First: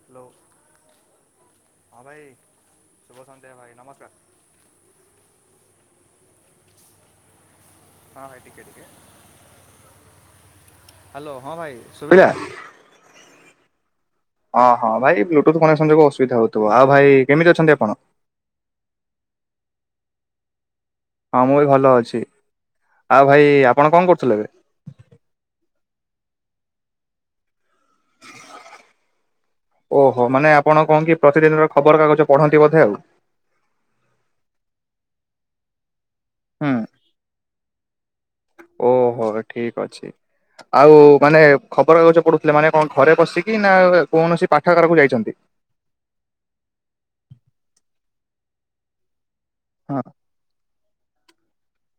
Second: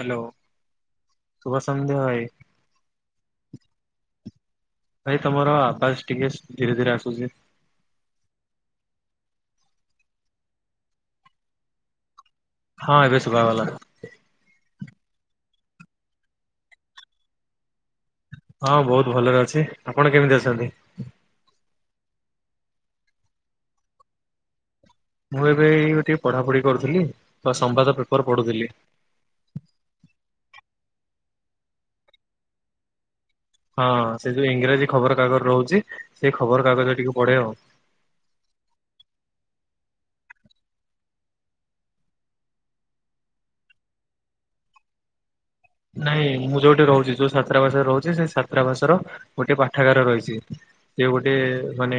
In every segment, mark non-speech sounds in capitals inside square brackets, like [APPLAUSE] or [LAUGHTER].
Hello. Hello ହଁ ଭାଇ ଶୁଭ ସନ୍ଧ୍ୟା ଭାଇ ନମସ୍କାର। ଭାଇ ତମର ଆବାସ ଟିକେ ଧୀରେ ଧୀରେ ଆସୁଚି ହଁ ଭାଇ ଟିକେ ଟିକେ ହାଲୋ ହଁ ଭାଇ ସୁଭିଲା? ହଁ ଏବେ ଶୁଭାଗଲା। ବ୍ଲୁଟୁଥନ ଯୋଗୁ ଅସୁବିଧା ହଉଥିବ ଆଉ ଭାଇ କେମିତି ଅଛନ୍ତି ଆପଣ? ହଁ ବହୁତ ଭଲରେ ଅଛି ଆପଣ କେମିତି ଅଛନ୍ତି? ହଁ ମୁଁ ବି ଭଲ ଅଛି ଆଉ ଭାଇ ଆପଣ କଣ କରୁଥିଲେ ଏବେ ମୁଁ ଏବେ ଟିକେ ପଢାପଢି କରୁଥିଲି। ସମ୍ବାଦ ପେପର ପଢୁଥିଲି। ଓହୋ ମାନେ ଆପଣ କଣ କି ପ୍ରତିଦିନର ଖବରକାଗଜ ପଢ଼ନ୍ତି ବୋଧେ ଆଉ ହଁ ସେ ଯୋଉ ଇଂରାଜୀ ଖବର କାଗଜ ରହୁଚି ହୁଁ ଓହୋ ଠିକ ଅଛି। ଆଉ ମାନେ ଖବର କାଗଜ ପଢୁଥିଲେ ମାନେ କଣ ଘରେ ବସିକି ନା କୌଣସି ପାଠାଗାରକୁ ଯାଇଚନ୍ତି ନାଇଁ ମୁଁ ଯୋଉଠି ରହୁଛି ଯୋଉ ଛାତ୍ରା ଭାଷରେ ରହୁଛି ସେଇ ସଛାତ୍ରା ଭାଷ ର ଗୋଟେ ହଁ ପାଠାଗାର ରହିଛି ସେ ଗୋଟେ ମାନେ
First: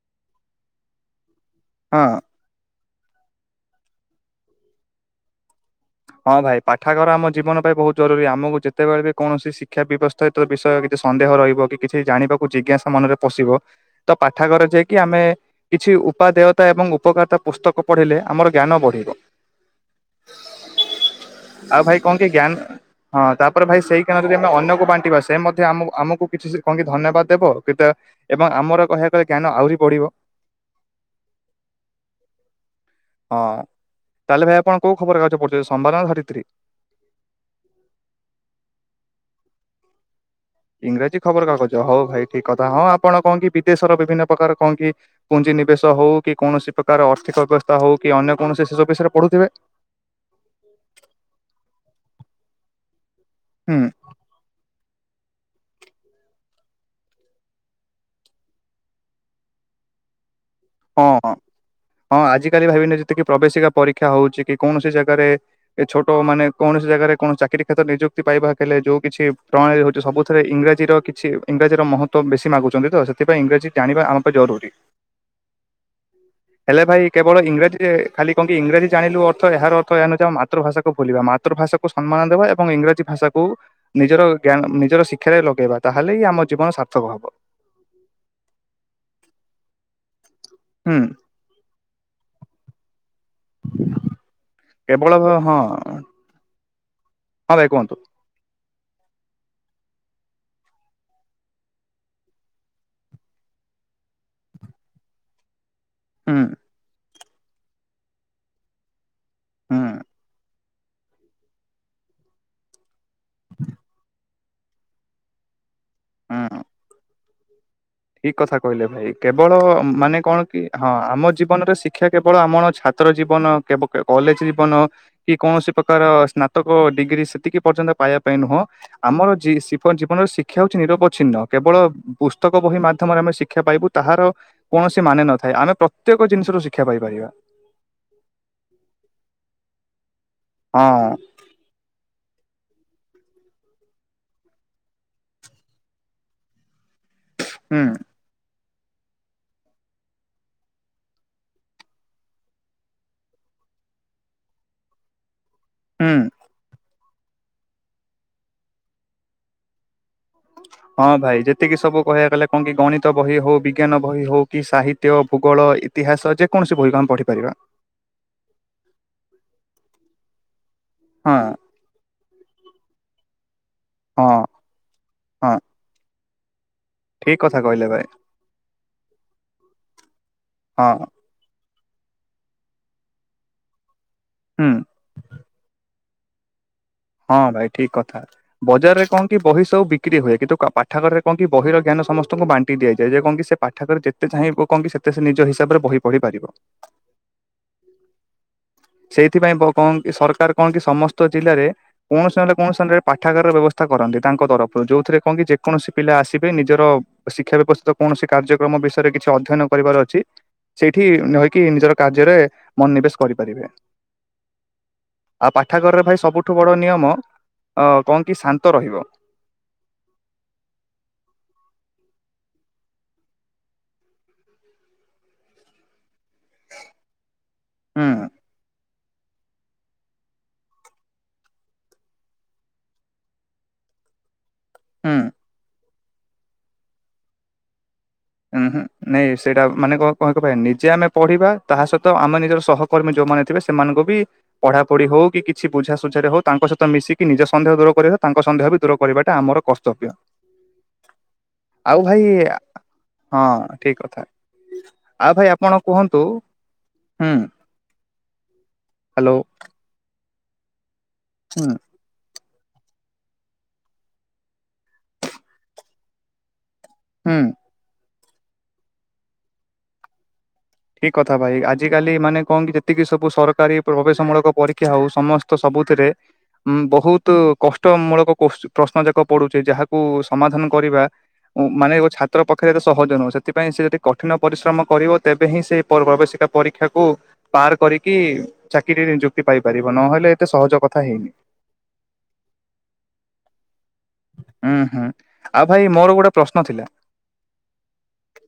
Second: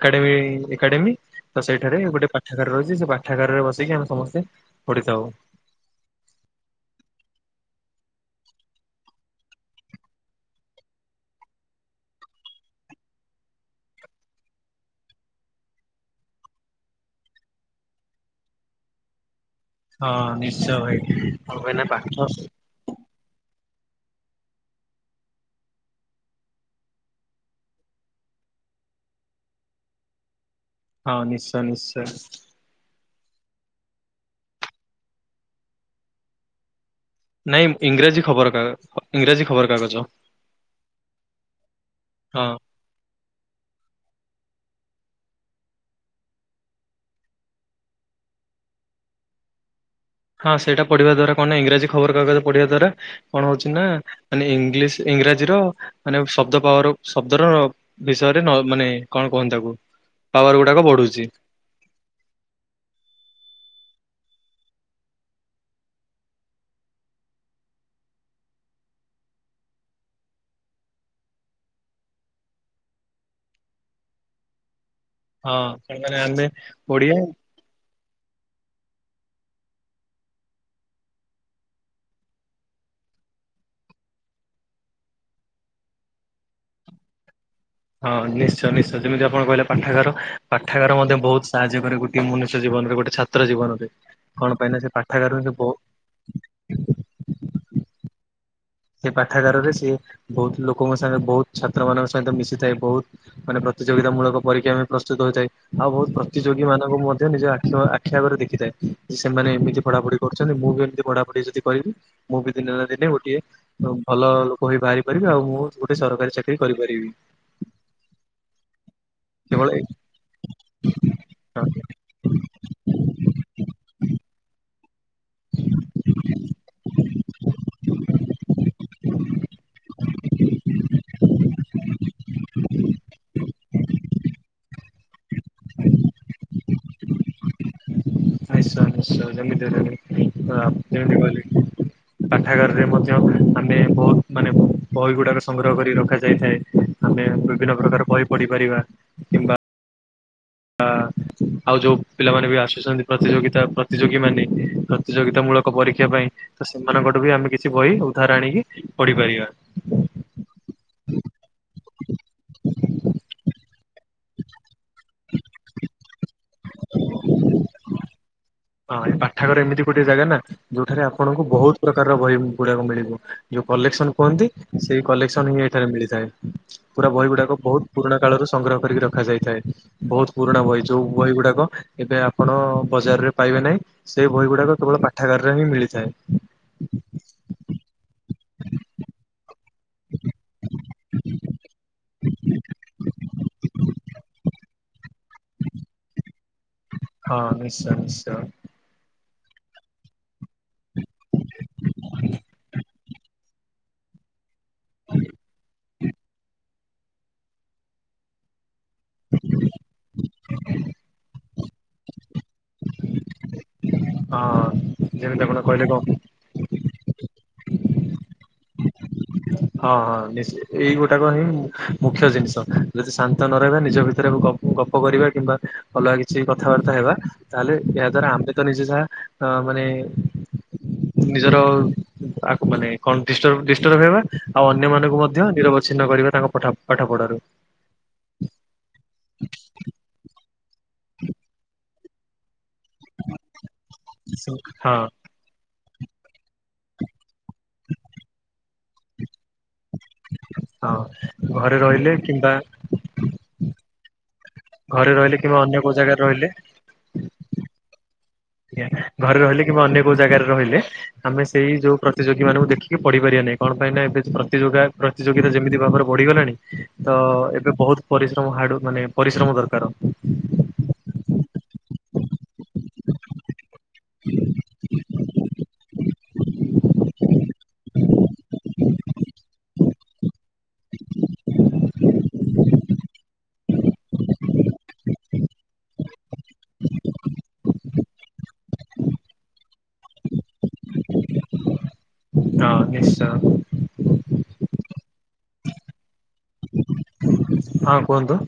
ଏକାଡେମୀ ଏକାଡେମୀ ତ ସେଇଠାରେ ହଁ ଗୋଟେ ପାଠାଗାର ରହିଛି ସେ ପାଠାଗାରରେ ବସିକି ଆମେ ସମସ୍ତେ ପଡ଼ିଥାଉ। ହଁ ଭାଇ ପାଠାଗର ଆମ ଜୀବନ ପାଇଁ ବହୁତ ଜରୁରୀ ଆମକୁ ଯେତେବେଳେ ବି କୌଣସି ଶିକ୍ଷା ବ୍ୟବସ୍ଥା ବିଷୟ ବି ସନ୍ଦେହ ରହିବ କି କିଛି ଜାଣିବାକୁ ଜିଜ୍ଞାସା ମନରେ ପସିବ ତ ପାଠାଗର ଯାଇକି ଆମେ କିଛି ଉପାଦେୟତା ଏବଂ ଉପକାରିତା ପୁସ୍ତକ ପଢ଼ିଲେ ଆମର ଜ୍ଞାନ ବଢିବ। ହଁ ନିଶ୍ଚିନ୍ତ। ଆଉ ଭାଇ କଣ କି ଜ୍ଞାନ ହଁ ତାପରେ ଭାଇ ସେଇ କାରଣ ଯଦି ଆମେ ଅନ୍ୟକୁ ବାଣ୍ଟିବା ସେ ମଧ୍ୟ ଆମକୁ ଆମକୁ କିଛି କଣ କି ଧନ୍ୟବାଦ ଦେବ କେ ଏବଂ ଆମର କହିବା। ସେଥିରେ ଜ୍ଞାନ ଆହୁରି ପଡିବ। ହଁ ନିଶ୍ଚୟ ନିଶ୍ଚୟ। ହଁ ତାହେଲେ ଭାଇ ଆପଣ କୋଉ ଖବରକାଗଜ ପଡୁଛନ୍ତି ସମ୍ବାଦ ନ ଧରିତ୍ରୀ? ନାଇଁ ଇଂରାଜୀ ଖବର ଇଂରାଜୀ ଖବର କାଗଜ। ଇଂରାଜୀ ଖବରକାଗଜ ହଉ ଭାଇ ଠିକ୍ କଥା ହଁ ଆପଣ କଣ କି ବିଦେଶର ବିଭିନ୍ନ ପ୍ରକାର କଣ କି ପୁଞ୍ଜି ନିବେଶ ହଉ କି କୌଣସି ପ୍ରକାର ଅର୍ଥିକ ଅବସ୍ଥା ହଉ କି ଅନ୍ୟ କୌଣସି ସେ ସବୁ ବିଷୟରେ ପଢୁ ତେବେ ହଁ ସେଇଟା ପଢ଼ିବା ଦ୍ଵାରା କଣ ଇଂରାଜୀ ଖବରକାଗଜ ପଢିବା ଦ୍ଵାରା କଣ ହଉଛି ହୁଁ ନା ମାନେ ଇଂଲିଶ୍ ଇଂରାଜୀର ମାନେ ଶବ୍ଦ ପାୱାର ଶବ୍ଦର ବିଷୟରେ ମାନେ କଣ କହନ୍ତି ତାକୁ ପାୱାର ଗୁଡାକ ହଁ ବଢୁଛି ହଁ ହଁ ଆଜିିକାଲି ଭାବିନେଇଛନ୍ତି କି ପ୍ରବେଶିକା ପରୀକ୍ଷା ହଉଛି କି କୌଣସି ଜାଗାରେ ଏ ଛୋଟ ମାନେ କୌଣସି ଜାଗାରେ କୌଣସି ଚାକିରୀ କ୍ଷେତ୍ର ନିଯୁକ୍ତି ପାଇବା ହେଲେ ସେ ଯେଉଁ କିଛି ପ୍ରଣାଳୀ ହେଉଛି ସବୁଥିରେ ଇଂରାଜୀର କିଛି ଇଂରାଜୀର ମହତ୍ତ୍ୱ ବେଶୀ ମାଗୁଛନ୍ତି ତ ସେଥିପାଇଁ ଇଂରାଜୀ ଚାହିଁବା ଆମ ପାଇଁ ଜରୁରୀ। ହଁ ମାନେ ଆମେ ହେଲେ ଭାଇ ଓଡିଆ କେବଳ ଇଂରାଜୀରେ ଖାଲି କଣ କି ଇଂରାଜୀ ଜାଣିଲୁ ଅର୍ଥ ଏହାର ଅର୍ଥ ଏହା ନୁହ ଯେ ଆମ ମାତୃଭାଷାକୁ ଭୁଲିବା ମାତୃଭାଷାକୁ ସମ୍ମାନ ଦେବା ଏବଂ ଇଂରାଜୀ ଭାଷାକୁ ନିଜର ଜ୍ଞା ନିଜର ଶିକ୍ଷାରେ ଲଗେଇବା ତାହେଲେ ହିଁ ଆମ ଜୀବନ ସାର୍ଥକ ହବ। ହଁ ନିଶ୍ଚୟ ନିଶ୍ଚୟ ଯେମିତି ଆପଣ କହିଲେ ପାଠାଗାର ପାଠାଗାର ହୁଁ ମଧ୍ୟ ବହୁତ ସାହାଯ୍ୟ କରେ ଗୋଟେ ମନୁଷ୍ୟ ଜୀବନରେ ଗୋଟ ଛାତ୍ର ଛାତ୍ର ଜୀବନରେ କଣ ପାଇଁନା ସେ କେବଳ ହଁ ପାଠାଗାରରେ ବହୁତ୍ ହଁ ଭାଇ କୁହନ୍ତୁ। ସେ ପାଠାଗାରରେ ସିଏ ବହୁତ୍ ଲୋକଙ୍କ ସାଙ୍ଗ ବହୁତ୍ ଛାତ୍ର ମାନଙ୍କ ସାଙ୍ଗେ ମିଶିଥାଏ ବହୁତ୍ ମାନେ ପ୍ରତିଯୋଗିତା ମୂଳକ ପରୀକ୍ଷା ପାଇଁ ପ୍ରସ୍ତୁତ ହୋଇଥାଏ। ଆଉ ବହୁତ୍ ହୁଁ ପ୍ରତିଯୋଗୀ ମାନଙ୍କୁ ମଧ୍ୟ ନିଜ ଆଖି ଆଖି ଆଗରେ ଦେଖିଥାଏ। ସେମାନେ ହୁଁ ଏମିତି ପଢାପଢି କରୁଛନ୍ତି ମୁଁ ବି ଏମିତି ପଢାପଢି ଯଦି କରିବି ମୁଁ ବି ଦିନେ ନା ଦିନେ ଗୋଟିଏ ଭଲ ଲୋକ ହେଇ ବାହାରି ପାରିବି ଆଉ ମୁଁ ଗୋଟେ ସରକାରୀ ଚାକିରି କରିପାରିବି। ଠିକ୍ କଥା କହିଲେ ଭାଇ। କେବଳ ମାନେ କଣ କି ହଁ ଆମ ଜୀବନରେ ଶିକ୍ଷା କେବଳ ଆମର ଛାତ୍ର ଜୀବନ କେବ କେ କ କଲେଜ୍ ଜୀବନ କି କୌଣସି ପ୍ରକାର ସ୍ନାତକ ଡିଗ୍ରୀ ସେତିକି ପର୍ଯ୍ୟନ୍ତ ପାଇବା ପାଇଁ ନୁହଁ ଆମର ଜି ସିଫ ଜୀବନର ଶିକ୍ଷା ହଉଛି ନିରବଚ୍ଛିନ୍ନ କେବଳ ପୁସ୍ତକରେ ବହି ମାଧ୍ୟମରେ ଆମେ ଶିକ୍ଷା ପାଇବୁ ତାହାର କୌଣସି ମାନେ ନଥାଏ ଆମେ ପ୍ରତ୍ୟେକ ଜିନିଷରୁ ଶିଖ ନିଶ୍ଚୟ ନିଶ୍ଚୟ ଯେମିତି [UNINTELLIGIBLE] ହାପି ହଁ ଦିୱାଲୀ ପାଠାଗାରରେ ମଧ୍ୟ ଆମେ ବହୁତ ମାନେ ବହି ଗୁଡାକ ସଂଗ୍ରହ କରି ରଖାଯାଇଥାଏ। ଆମେ ବିଭିନ୍ନ ହୁଁ ପ୍ରକାର ବହି ପଢିପାରିବା କିମ୍ବା ଆ ଆଉ ଯୋଉ ପିଲାମାନେ ବି ଆସୁଛନ୍ତି ପ୍ରତିଯୋଗିତା ପ୍ରତିଯୋଗୀ ମାନେ ପ୍ରତିଯୋଗିତା ମୂଳକ ପରୀକ୍ଷା ହୁଁ ପାଇଁ ତ ସେମାନଙ୍କଠୁ ବି ଆମେ କିଛି ବହି ଉଦ୍ଧାର ଆଣିକି ପଢିପାରିବା। ହଁ ଭାଇ ଯେତିକି ସବୁ କହିବାକୁ ଗଲେ କଣ କି ଗଣିତ ବହି ହଉ ବି ବିଜ୍ଞାନ ବହି ହଉ କି ସାହିତ୍ୟ ଭୂଗୋଳ ଇତିହାସ ଯେକୌଣସି ବହିକୁ ଆମେ ପଢିପାରିବା। ହଁ ଏ ପାଠାଗାର ଏମିତି ଗୋଟେ ଜାଗା ନା ଯୋଉଠାରେ ହଁ ଆପଣଙ୍କୁ ବହୁତ ପ୍ରକାରର ବହି ଗୁଡାକ ମିଳିବ। ଯୋଉ କଲେକ୍ସନ ହଁ କୁହନ୍ତି ସେଇ ହଁ କଲେକ୍ସନ ହିଁ ଏଠାରେ ମିଳିଥାଏ। ପୁରା ବହି ଠିକ ଗୁଡାକ କଥା ବହୁତ୍ କହିଲେ ଭାଇ ପୁରୁଣା କାଳରୁ ସଂଗ୍ରହ କରିକି ରଖାଯାଇଥାଏ। ବହୁତ୍ ପୁରୁଣା ବହି ହଁ ଯୋଉ ବହି ଗୁଡାକ ଏବେ ଆପଣ ବଜାରରେ ପାଇବେ ନାହିଁ ସେଇ ବହି ହୁଁ ଗୁଡାକ କେବଳ ପାଠାଗାରରେ ହିଁ ମିଳିଥାଏ। ହଁ ଭାଇ ଠିକ୍ କଥା ବଜାରରେ କଣ କି ବହି ସବୁ ବିକ୍ରି ହୁଏ। କିନ୍ତୁ ପାଠାଗାରରେ କଣ କି ବହିର ଜ୍ଞାନ ସମସ୍ତଙ୍କୁ ବାଣ୍ଟି ଦିଆଯାଏ। ଯେ କଣ କି ସେ ପାଠାଗାର ରେ ଯେତେ ଚାହିଁବୁ କଣ କି ସେତେ ସେ ନିଜ ହିସାବରେ ବହି ପଢି ପାରିବ। ହଁ ନିଶ୍ଚୟ ନିଶ୍ଚୟ ସେଇଥିପାଇଁ ବ କଣ କି ସରକାର କଣ କି ସମସ୍ତ ଜିଲ୍ଲାରେ କୌଣସି ନହେଲେ କୌଣସି ନରେ ପାଠାଗାରର ବ୍ୟବସ୍ଥା ସ୍ତା କରନ୍ତି ତାଙ୍କ ତରଫରୁ ଯେଉଥିରେ କଣ କି ଯେକୌଣସି ପିଲା ଆସିବେ ନିଜ ନିଜର ଶିକ୍ଷା ବ୍ୟବସ୍ଥିତ କୌଣସି କାର୍ଯ୍ୟକ୍ରମ ବିଷୟରେ କିଛି ଅଧ୍ୟୟନ କରିବାର ଅଛି ସେଇଠି ରହିକି ନିଜର କାର୍ଯ୍ୟରେ ମନୋନିବେଶ କରିପାରିବେ। ହଁ ଯେମିତି ଆଉ ଆପଣ କହିଲେ କଣ ପାଠଘରରେ ହଁ ଭାଇ ସବୁଠୁ ବଡ ନିୟମ ଅ କଣ କି ଶାନ୍ତ ରହିବ। ହଁ ହଁ ନିସ୍ ଏଇଗୋଟାକ ହିଁ ମୁଖ୍ୟ ଜିନିଷ ଯଦି ଶାନ୍ତ ନ ରହିବ ନିଜ ଭିତରେ ଗ ଗପ କରିବା କିମ୍ବା ଅଲଗା କିଛି କଥାବାର୍ତ୍ତା ହେବା ତାହେଲେ ହୁଁ ଏହା ଦ୍ଵାରା ଆମେ ତ ନିଜେ ଯାହା ଅ ମାନେ-ଏ-ଏ ନିଜର-ଅ-ଅ ଆ ମାନେ କଣଡି ଡିଷ୍ଟ ଡିଷ୍ଟର୍ବ ହେବା। ଆଉ ଅନ୍ୟ ହୁଁ ମାନଙ୍କୁ ମଧ୍ୟ ନିରବିଚ୍ଛିନ୍ନ କରିବେ ତାଙ୍କ ପଠ ପାଠ ପଢାରୁ ଉଁ ହୁଁ ନାଇଁ ସେଇଟା ମାନେ କଣ କଣ କ ନିଜେ ଆମେ ପଢିବା ତାହା ସହିତ ଆମେ ନିଜର ସହ କର୍ମୀ ଯୋଉମାନେଥିବେ ସେମାନଙ୍କୁ ବି ପଢା ପଢି ହଁ ହଉ କିଛି ବୁଝାସୁଝାରେ ହେଉ ତାଙ୍କ ସହିତ ମିଶିକି ନିଜ ସନ୍ଦେହ ଦୂର କରିବେ ତାଙ୍କ ସନ୍ଦେହ ବି ଦୁର କରିବାଟା ଆମର ଉ କର୍ତଵ୍ୟ ହଁ ଘରେ ଆଉ ରହିଲେ ଭାଇ କିମ୍ବା ଆ ହଁ ଠିକ କଥା ଘରେ ଆଉ ରହିଲେ ଭାଇ କିମ୍ବା ଅନ୍ୟ ଆପଣ କୋଉ ଜାଗାରେ କୁହନ୍ତୁ, ରହିଲେ ହୁଁ ହ୍ୟାଲୋ ଘରେ ରହିଲେ କିମ୍ବା ଅନ୍ୟ କୋଉ ଜାଗାରେ ରହିଲେ ଆମେ ହୁଁ ସେଇ ଯୋଉ ପ୍ରତିଯୋଗୀ ମାନଙ୍କୁ ଦେଖିକି ପଢି ପାରିବା ନାଇଁ କଣ ପାଇଁ ନା ଏବେ ପ୍ରତିଯୋଗା ପ୍ରତିଯୋଗିତା ଯେମିତି ଭାବରେ ବଢିଗଲାଣି। ତ ହୁଁ ଏବେ ବହୁତ ପରିଶ୍ରମ ହାଡୁ ମାନେ ପରିଶ୍ରମ ଦରକାର। ଆ କାଲି ମାନେ କଣ କି ଯେତିକି ସବୁ ସରକାରୀ ପ୍ରବେଶ ମୂଳକ ପରୀକ୍ଷା ହଉ ସମସ୍ତ ସବୁଥିରେ ଉମ୍ ବହୁତ କଷ୍ଟମୂଳକ କୋଷ୍ ପ୍ରଶ୍ନ ଯାକ ପଡୁଛି ଯାହାକୁ ସମାଧାନ କରିବା। ଉ ମାନେ ଛାତ୍ର ପକ୍ଷରେ ଏତେ ସହଜ ନୁହେଁ ସେଥିପାଇଁ ସେ ଯଦି କଠିନ ପରିଶ୍ରମ କରିବ ତେବେ ହିଁ ସେ ପରବା ବେଶୀ ପରୀକ୍ଷାକୁ ପାର କରିକି ଚାକିରିରେ ନିଯୁକ୍ତି ପାଇପାରିବ ନହେଲେ ଏତେ ସହଜ କଥା ହେଇନି। ହଁ ନିଶ୍ଚୟ। ହୁଁ ହୁଁ ଆଉ ଭାଇ ମୋର ଗୋଟେ ପ୍ରଶ୍ନ ଥିଲା? ହଁ କୁହନ୍ତୁ।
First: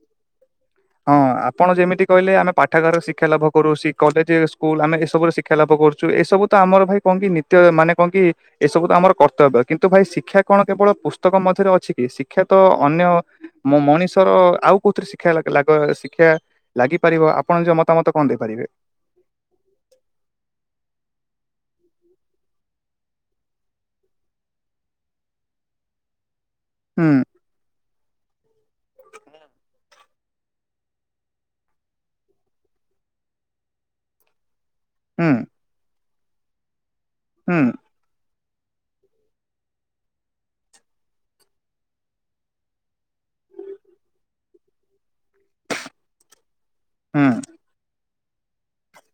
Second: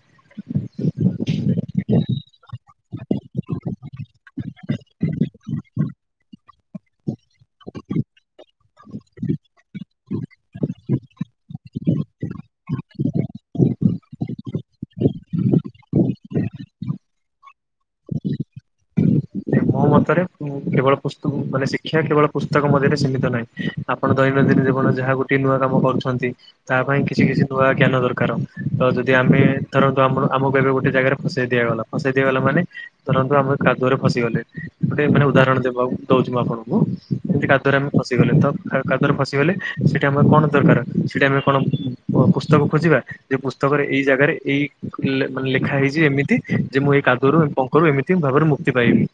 ହଁ ଆପଣ ଯେମିତି କହିଲେ ଆମେ ପାଠାଗାର ଶିକ୍ଷା ଲାଭ କରୁ [UNINTELLIGIBLE] ଯେ ସ୍କୁଲ ଆମେ ଏ ସବୁ ଶିକ୍ଷା ଲାଭ କରୁଚୁ ଏ ସବୁ ତ ଆମର ଭାଇ କଣ କି ନିତ୍ୟ ମାନେ କଣ କି ଏସବୁ ତ ଆମର କର୍ତ୍ତବ୍ୟ କିନ୍ତୁ ଭାଇ ଶିକ୍ଷା କଣ କେବଳ ପୁସ୍ତକ ମଧ୍ୟରେ ଅଛି କି ଶିକ୍ଷା ତ ଅନ୍ୟ ମୋ ମଣିଷର ଆଉ କୋଉଁଥିରେ ଶିକ୍ଷା ଲାଗ ଶିକ୍ଷା ଲାଗିପାରିବ? ଆପଣ ନିଜ ମତାମତ କଣ ଦେଇପାରିବେ। ମୋ ମତରେ କେବଳ ପୁସ୍ତ ମାନେ ଶିକ୍ଷା କେବଳ ପୁସ୍ତକ ମଧ୍ୟରେ ସୀମିତ ନାହିଁ। ଆପଣ ଦୈନଦିନ ଜୀବନ ଯାହା ଗୋଟେ ନୂଆ କାମ କରୁଛନ୍ତି। ତା ପାଇଁ ହୁଁ କିଛି କିଛି ନୂଆ ଜ୍ଞାନ ଦରକାର ତ ଯଦି ଆମେ ଧରନ୍ତୁ ଆମ ଆମକୁ ଏବେ ଗୋଟେ ଜାଗାରେ ଫସେଇ ଦିଆଗଲା। ଫସେଇ ଦିଆଗଲା ମାନେ ଧରନ୍ତୁ ଆମେ କାଦୁଅରେ ଫସିିଗଲେ ଗୋଟେ ମାନେ ହୁଁ ଉଦାହରଣ ଦେବାକୁ ଦଉଛିୁ। ମୁଁ ଆପଣଙ୍କୁ ଯେମିତି ହୁଁ କାଦୁଅ ରେ ଆମେ ଫସିଗଲେ ତ କାଦୁଅ ରେ ଫସିଗଲେ ସେଇଟା ଆମର କଣ ଦରକାର ସେଇଟା ଆମେ କଣ ପୁସ୍ତକ ଖୋଜିବା ଯେ ପୁସ୍ତକରେ ଏଇ ଜାଗାରେ ଏଇ ମାନେ ଲେଖା ହେଇଛି ଏମିତି ଯେ ମୁଁ ଏ କାଦୁଅ ହୁଁ ରୁ ପଙ୍କରୁ ଏମିତି ଭାବରେ ମୁକ୍ତି ପାଇବି।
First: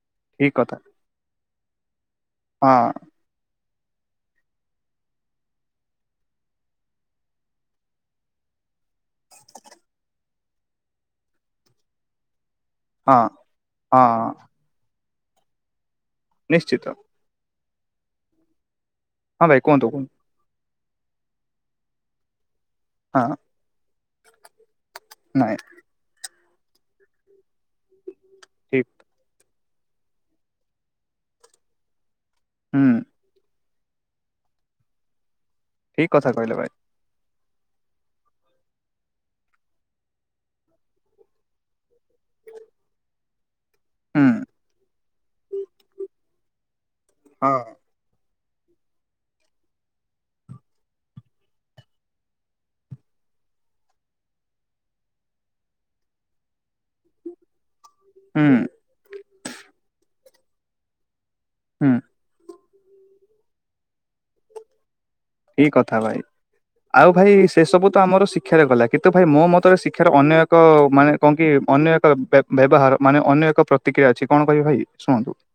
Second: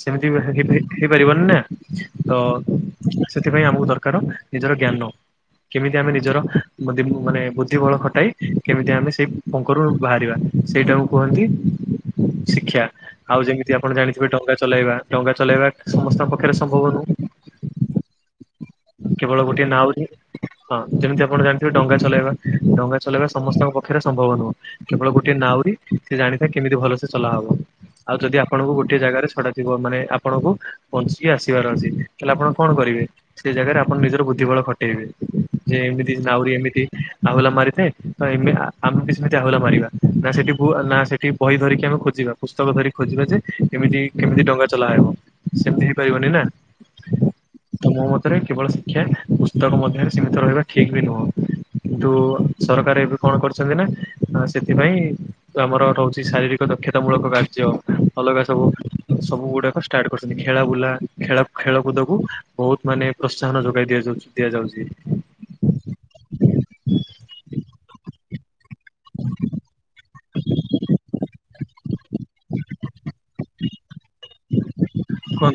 ସେମିତି ଠିକ କଥା ହେଇପାରିବନି ନା ତ ହଁ ସେଥିପାଇଁ ଆମକୁ ଦ ଦରକାର ନିଜର ଜ୍ଞାନ କେମିତି ଆମେ ନିଜର ମାନେ ବୁଦ୍ଧି ବଳ ଖଟାଇ କେମିତି ଆମେ ସେ ପଙ୍କରୁ ବାହାରିବା ସେଇଟାକୁ କୁହନ୍ତି ଶିକ୍ଷା ହଁ ଆଉ ଯେମିତି ଆପଣ ହଁ ଜାଣିଥିବେ ଡଙ୍ଗା ଚଲେଇବା ଡଙ୍ଗା ଚଲେଇବା ସମସ୍ତଙ୍କ ପାଖରେ ନିଶ୍ଚିତ ସମ୍ଭବ ନୁହଁ। କେବଳ ହଁ ଭାଇ ଗୋଟିଏ କୁହନ୍ତୁ ନାଉରୀ କୁହନ୍ତୁ ହଁ ଯେମିତି ଆପଣ ଜାଣିଥିବେ ଡଙ୍ଗା ଚଲେଇବା ଡଙ୍ଗା ହଁ ଚଲେଇବା ସମସ୍ତଙ୍କ ପଖରେ ସମ୍ଭବ ନୁହଁ। କେବଳ ଗୋଟଏ ନାଇଁ ନାଉରୀ ସେ ଜାଣି କେମିତି ଭଲସେ ଚଲା ହବ। ଆଉ ଯଦି ଆପଣଙ୍କୁ ଠିକ ଗୋଟିଏ ଜାଗାରେ ଛଡା ମାନେ ଆପଣଙ୍କୁ ବଞ୍ଚିକି ଆସିବାର ଅଛି। ହେଲେ ଆପଣ କଣ ହୁଁ କରିବେ ସେ ଜାଗାରେ ଆପଣ ନିଜର ବୁଦ୍ଧି ବଳ ଖଟେଇବେ। ଯେ ଠିକ ଏମିତି କଥା ନାଉରି କହିଲେ ଭାଇ ଏମିତି ଆହୁଲା ମାରିଥାଏ। ତ ଆମେ ବି ସେମିତି ଆହୁଲା ମାରିବା ନା ସେଠି ସେଠି ବହି ଧରିକି ଆମେ ଖୋ ପୁସ୍ତକ ଧରି ଖୋଜିବା, ଯେ କେମିତି ହୁଁ କେମିତି ଡ଼ଙ୍ଗା ଚଲାହବ। ସେମିତି ହେଇ ପାରିବନି ନା। ହଁ ତମ ମତରେ, କେବଳ ଶିକ୍ଷା ପୁସ୍ତକ ମଧ୍ୟରେ ସୀମିତ ରହିବା ଠିକ ବି ନୁହଁ। କିନ୍ତୁ ସରକାର, ଏବେ କଣ କରିଛନ୍ତି ନା। ସେଥିପାଇଁ ଆମର ରହୁଛି ଶାରୀରିକ ଦକ୍ଷତାମୂଳକ କାର୍ଯ୍ୟ। ଅଲଗା ହୁଁ ସବୁ। ସବୁ ଗୁଡାକ ଷ୍ଟାର୍ଟ କରୁଛନ୍ତି। ଖେଳା ବୁଲା, ଖେଳ ହୁଁ ଖେଳକୁୁଦ କ ବହୁତ ମାନେ ପ୍ରୋତ୍ସାହନ ଯୋଗାଇ ଦିଆ ଦିଆଯାଉଛି। ଏଇ କଥା ଭାଇ। ଆଉ ଭାଇ ସେ ସବୁ ତ ଆମର ଶିକ୍ଷାରେ ଗଲା। କିନ୍ତୁ ଭାଇ, ମୋ ମତରେ ଶିକ୍ଷାର ଅନ୍ୟ ଏକ ମାନେ କଣ କି। ଅନ୍ୟ ଏକ ବ୍ୟବହାର। ମାନେ ଅନ୍ୟ ଏକ ପ୍ରତି ଟିକେ ଅଛି, କଣ କହିବି ଭାଇ ଶୁଣନ୍ତୁ। ତ।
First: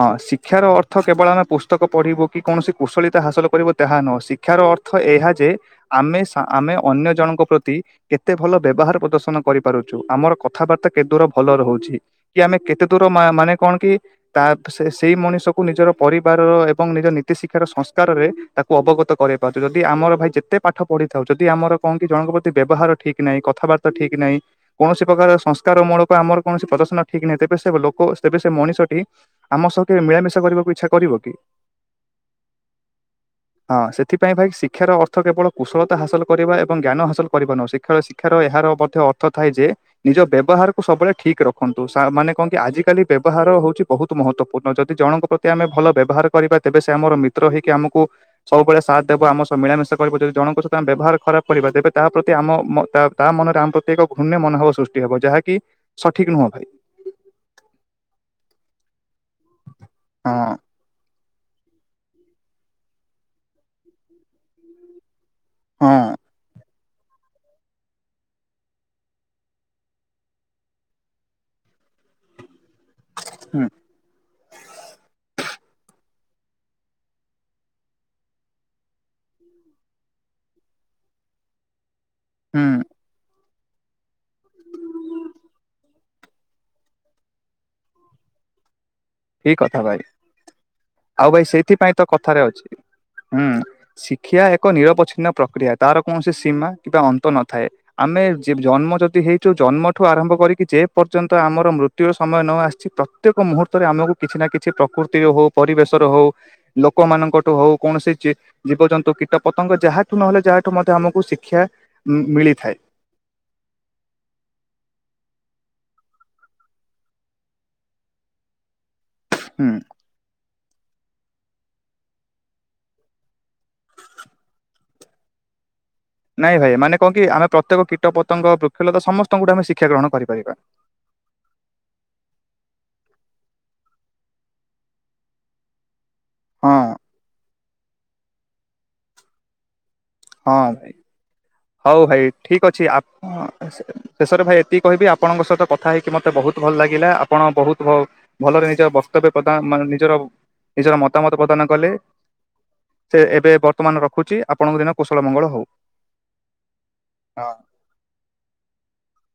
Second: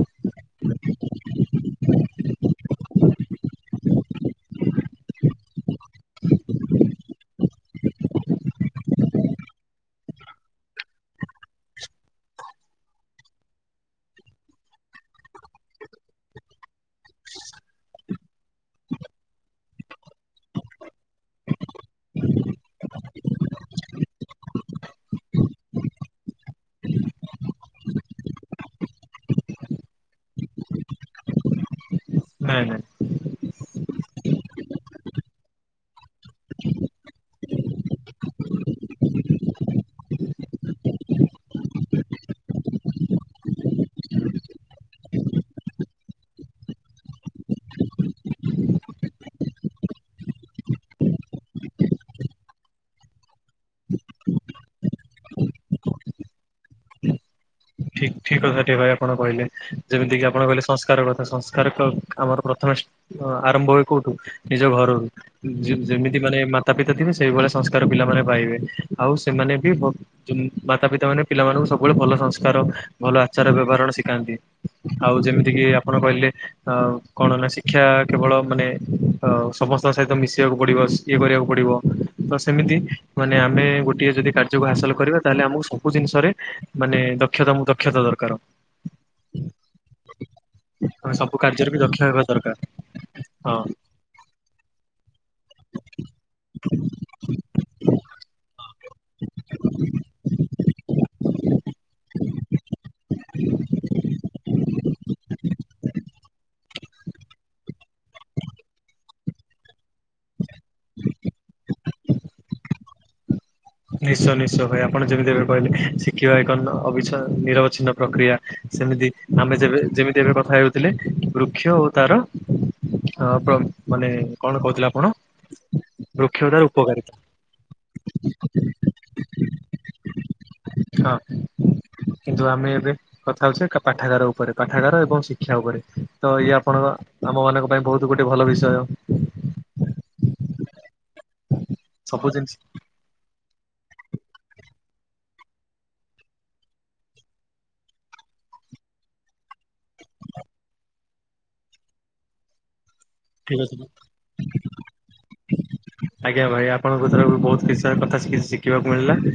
ହଁ ଶିକ୍ଷାର ଅର୍ଥ କେବଳ ଆମେ ପୁସ୍ତକ ପଢିବୁ, କି କୌଣସି କୁଶଳୀତା ହାସଲ ତା ନୁହଁ ଶିକ୍ଷାର ଅର୍ଥ ଏହା ଯେ, ଆମେ ଆମେ ଅନ୍ୟ ଜଣଙ୍କ ପ୍ରତି କେତେ ଭଲ ବ୍ୟବହାର ପ୍ରଦର୍ଶନ କରିପାରୁଛୁ। ଆମର କଥାବାର୍ତ୍ତା କେତେ ଦୂର ଭଲ ରହୁଛି। କି ଆମେ କେତେ ଦୂର ମା ମାନେ କଣ କି। ତା ସେଇ ମଣିଷକୁ ନିଜର ପରିବାରର, ଏବଂ ନିଜ ନୀତି ଶିକ୍ଷାର ସଂସ୍କାରରେ ତାକୁ ଅବଗତ କରାଇପାରୁଛୁ। ଯଦି ଆମର ଭାଇ ଯେତେ ପାଠ ପଢିଥାଉ, ଯଦି ଆମର କଣ କି, ଜଣଙ୍କ ପ୍ରତି ବ୍ୟବହାର ଠିକ ନାହିଁ କଥାବାର୍ତ୍ତା ଠିକ ନାହିଁ। କୌଣସି ପ୍ରକାର ସଂସ୍କାର ମୂଳକ, ଆମର କୌଣସି ପ୍ରଦର୍ଶନ ଠିକ ନାହିଁ। ତେବେ ଲୋକ ତ ମଣିଷଟି ଆମ ସହିତ ମିଳାମିଶା କରିବାକୁ ଇଚ୍ଛା କରିବ କି? ନାଇଁ ନାଇଁ। ହଁ ସେଥିପାଇଁ ଭାଇ ଶିକ୍ଷାର ଅର୍ଥ କେବଳ କୁଶଳତା ହାସଲ କରିବା ଏବଂ ଜ୍ଞାନ ହାସଲ କରିବା ନୁହଁ। ଶିକ୍ଷା ଏହାର ମଧ୍ୟ ଅର୍ଥ ଥାଏ ଯେ ନିଜ ବ୍ୟବହାର କୁ ସବୁବେଳେ ଠିକ ରଖନ୍ତୁ। ମାନେ କଣ କି ଆଜିକାଲି ବ୍ୟବହାର ହେଉଛି ବହୁତ ମହତ୍ୱପୂର୍ଣ ଯଦି ଜଣଙ୍କ ପ୍ରତି ଆମେ ଭଲ ବ୍ୟବହାର କରିବା। ତେବେ ସେ ଆମର ମିତ୍ର ହେଇକି ଆମକୁ ସବୁବେଳେ ସାଥ ଦେବ। ଆମ ସହ ମିଳାମିଶା କରିବ। ଯଦି ଜଣଙ୍କ ସହିତ ଆମେ ବ୍ୟବହାର ଖରାପ କରିବା, ତେବେ ତାହା ପ୍ରତି ଆମ ତା ମନରେ ଆମ ପ୍ରତି, ଏକ ଘୃଣ୍ୟ ମନୋଭାବ ସୃଷ୍ଟି ହବ। ଯାହାକି ସଠିକ ନୁହଁ ଭାଇ। ଠିକ ଠିକ କଥା ଟେ ଭାଇଏ ଆପଣ କହିଲେ। ଯେମିତି କିି ଆପଣ ହଁ କହିଲେ, ସଂସ୍କାର କଥା ସଂସ୍କାର ଆମର ପ୍ରଥମେ ଆରମ୍ଭ ହୁଏ କୋଉଠୁ, ନିଜ ଘରରୁ। ହଁ ଯେମିତି ମାନେ ମାତା ପିତା ଥିବେ, ସେଇଭଳିଆ ସଂସ୍କାର ପିଲାମାନେ ପାଇବେ। ଆଉ ସେମାନେ ବି, ମାତା ପିତା ମାନେ ପିଲାମାନଙ୍କୁ ସବୁବେଳେ ଭଲ ସଂସ୍କାର। ଭଲ ଆଚାର ହୁଁ ବ୍ୟବହାରଣ ଶିଖାନ୍ତି। ଆଉ ଯେମିତିକି ଆପଣ କହିଲେ ଆ କଣ, ହେ ନା ଶିକ୍ଷା କେବଳ। ମାନେ ଅ ସମସ୍ତଙ୍କ ସହିତ ମିଶିବାକୁ ପଡିବ। ଇଏ କରିବା ପଡିବ। ତ ସେମିତି ହୁଁ ମାନେ ଆମେ ଗୋଟଏ ଯଦି କାର୍ଯ୍ୟକୁ ହାସଲ କରିବା। ତାହେଲେ ଆମକୁ ସବୁ ଜିନିଷରେ ମାନେ ଦକ୍ଷତା [UNINTELLIGIBLE] ଦରକାର। ଠିକ୍ କଥା ଭାଇ। ଆମେ ଆଉ ସବୁ ଭାଇ କାର୍ଯ୍ୟରେ ବି ସେଇଥିପାଇଁ ଦକ୍ଷ ତ ହେବା କଥାରେ ଦରକାର ଅଛି। ହୁଁ। ହଁ ଶିକ୍ଷା ଏକ ନିରପଛ ପ୍ରକ୍ରିୟା। ତାର କୌଣସି ସୀମା କିମ୍ବା ଅନ୍ତ ନଥାଏ। ଆମେ ଜନ୍ ଯଦି ହେଇଛୁ। ଜନ୍ମଠୁ ଆରମ୍ଭ କରିକି, ଯେ ପର୍ଯ୍ୟନ୍ତ ଆମର ମୃତ୍ୟୁର ସମୟ ନ ଆସିଛି। ପ୍ରତ୍ୟେକ ମୁହୂତ୍ତ ଆମକୁ କିଛି ନା କିଛି ପ୍ରକୃତିର ହଉ, ପରିବେଶ ର ହଉ, ଲୋକମାନଙ୍କଠୁ ହଉ। କୌଣସି ଜୀବଜନ୍ତୁ, କୀଟ ପତଙ୍ଗ ଯାହା ନହେଲେ, ଯାହାଠୁ ମଧ୍ୟ ଆମକୁ ଶିକ୍ଷା ମିଳିଥାଏ। ନିଶ୍ଚୟ, ନିଶ୍ଚୟ ଭାଇ। ଆପଣ ଯେମିତି ଏବେ କହିଲେ। ଶିଖିବା ଏକଚଛ ନିରବଚ୍ଛିନ୍ନ ପ୍ରକ୍ରିୟା। ସେମିତି, ଆମେ ହୁଁ। ଯେବେ ଯେମିତି ଏବେ କଥା ହେଉ ଥିଲେ। ବୃକ୍ଷ ଓ ତାର, ମାନେ କଣ କହୁଥିଲେ ଆପଣ? ବୃକ୍ଷ ଓ ନାଇଁ ତାର ଭାଇ, ମାନେ କହ ଉପକାରିତା କି ଆମେ ପ୍ରତ୍ୟେକ କୀଟ ପତଙ୍ଗ, ବୃକ୍ଷଲତା ସମସ୍ତଙ୍କୁଠୁ, ଆମେ ଶିକ୍ଷା ଗ୍ରହଣ କରିପାରିବା। ହଁ। କିନ୍ତୁ, ଆମେ ଏବେ କଥା ହଉଛେ ପାଠାଗାର ଉପରେ, ପାଠାଗାର ଏବଂ ଶିକ୍ଷା ଉପରେ। ତ ଇଏ ହଁ ଆପଣଙ୍କ, ଆମ ମନଙ୍କ ପାଇଁ ବହୁତ ଗୋଟେ ଭଲ ବିଷୟ। ହଁ ଭାଇ। ହଉ ଭାଇ ସବୁ ଜିନିଷ ଠିକ ଅଛି ଶେଷରେ ଭାଇ ଏତିକି କହିବି। ଆପଣଙ୍କ ସହିତ କଥା ହେଇକି ମତେ ବହୁତ ଭଲ ଲାଗିଲା। ଆପଣ ବହୁତ ଭଲ। ନିଜ ବକ୍ତବ୍ୟ ପ୍ରଦାନାନ ନିଜର ନିଜର ମତାମତ ପ୍ରଦାନ କଲେ। ସେ ଏବେ ଠିକ ଅଛି ବର୍ତ୍ତମାନ ରଖୁଛି, ଆପଣଙ୍କ ଦିନ କୁଶଳ ମଙ୍ଗଳ ହଉ। ଆଜ୍ଞା, ଭାଇ ଆପଣଙ୍କ ର ହଁ ବହୁତ କିଛି ସ କଥା କିଛି ଶିଖିବାକୁ ମିଳିଲା। [INAUDIBLE]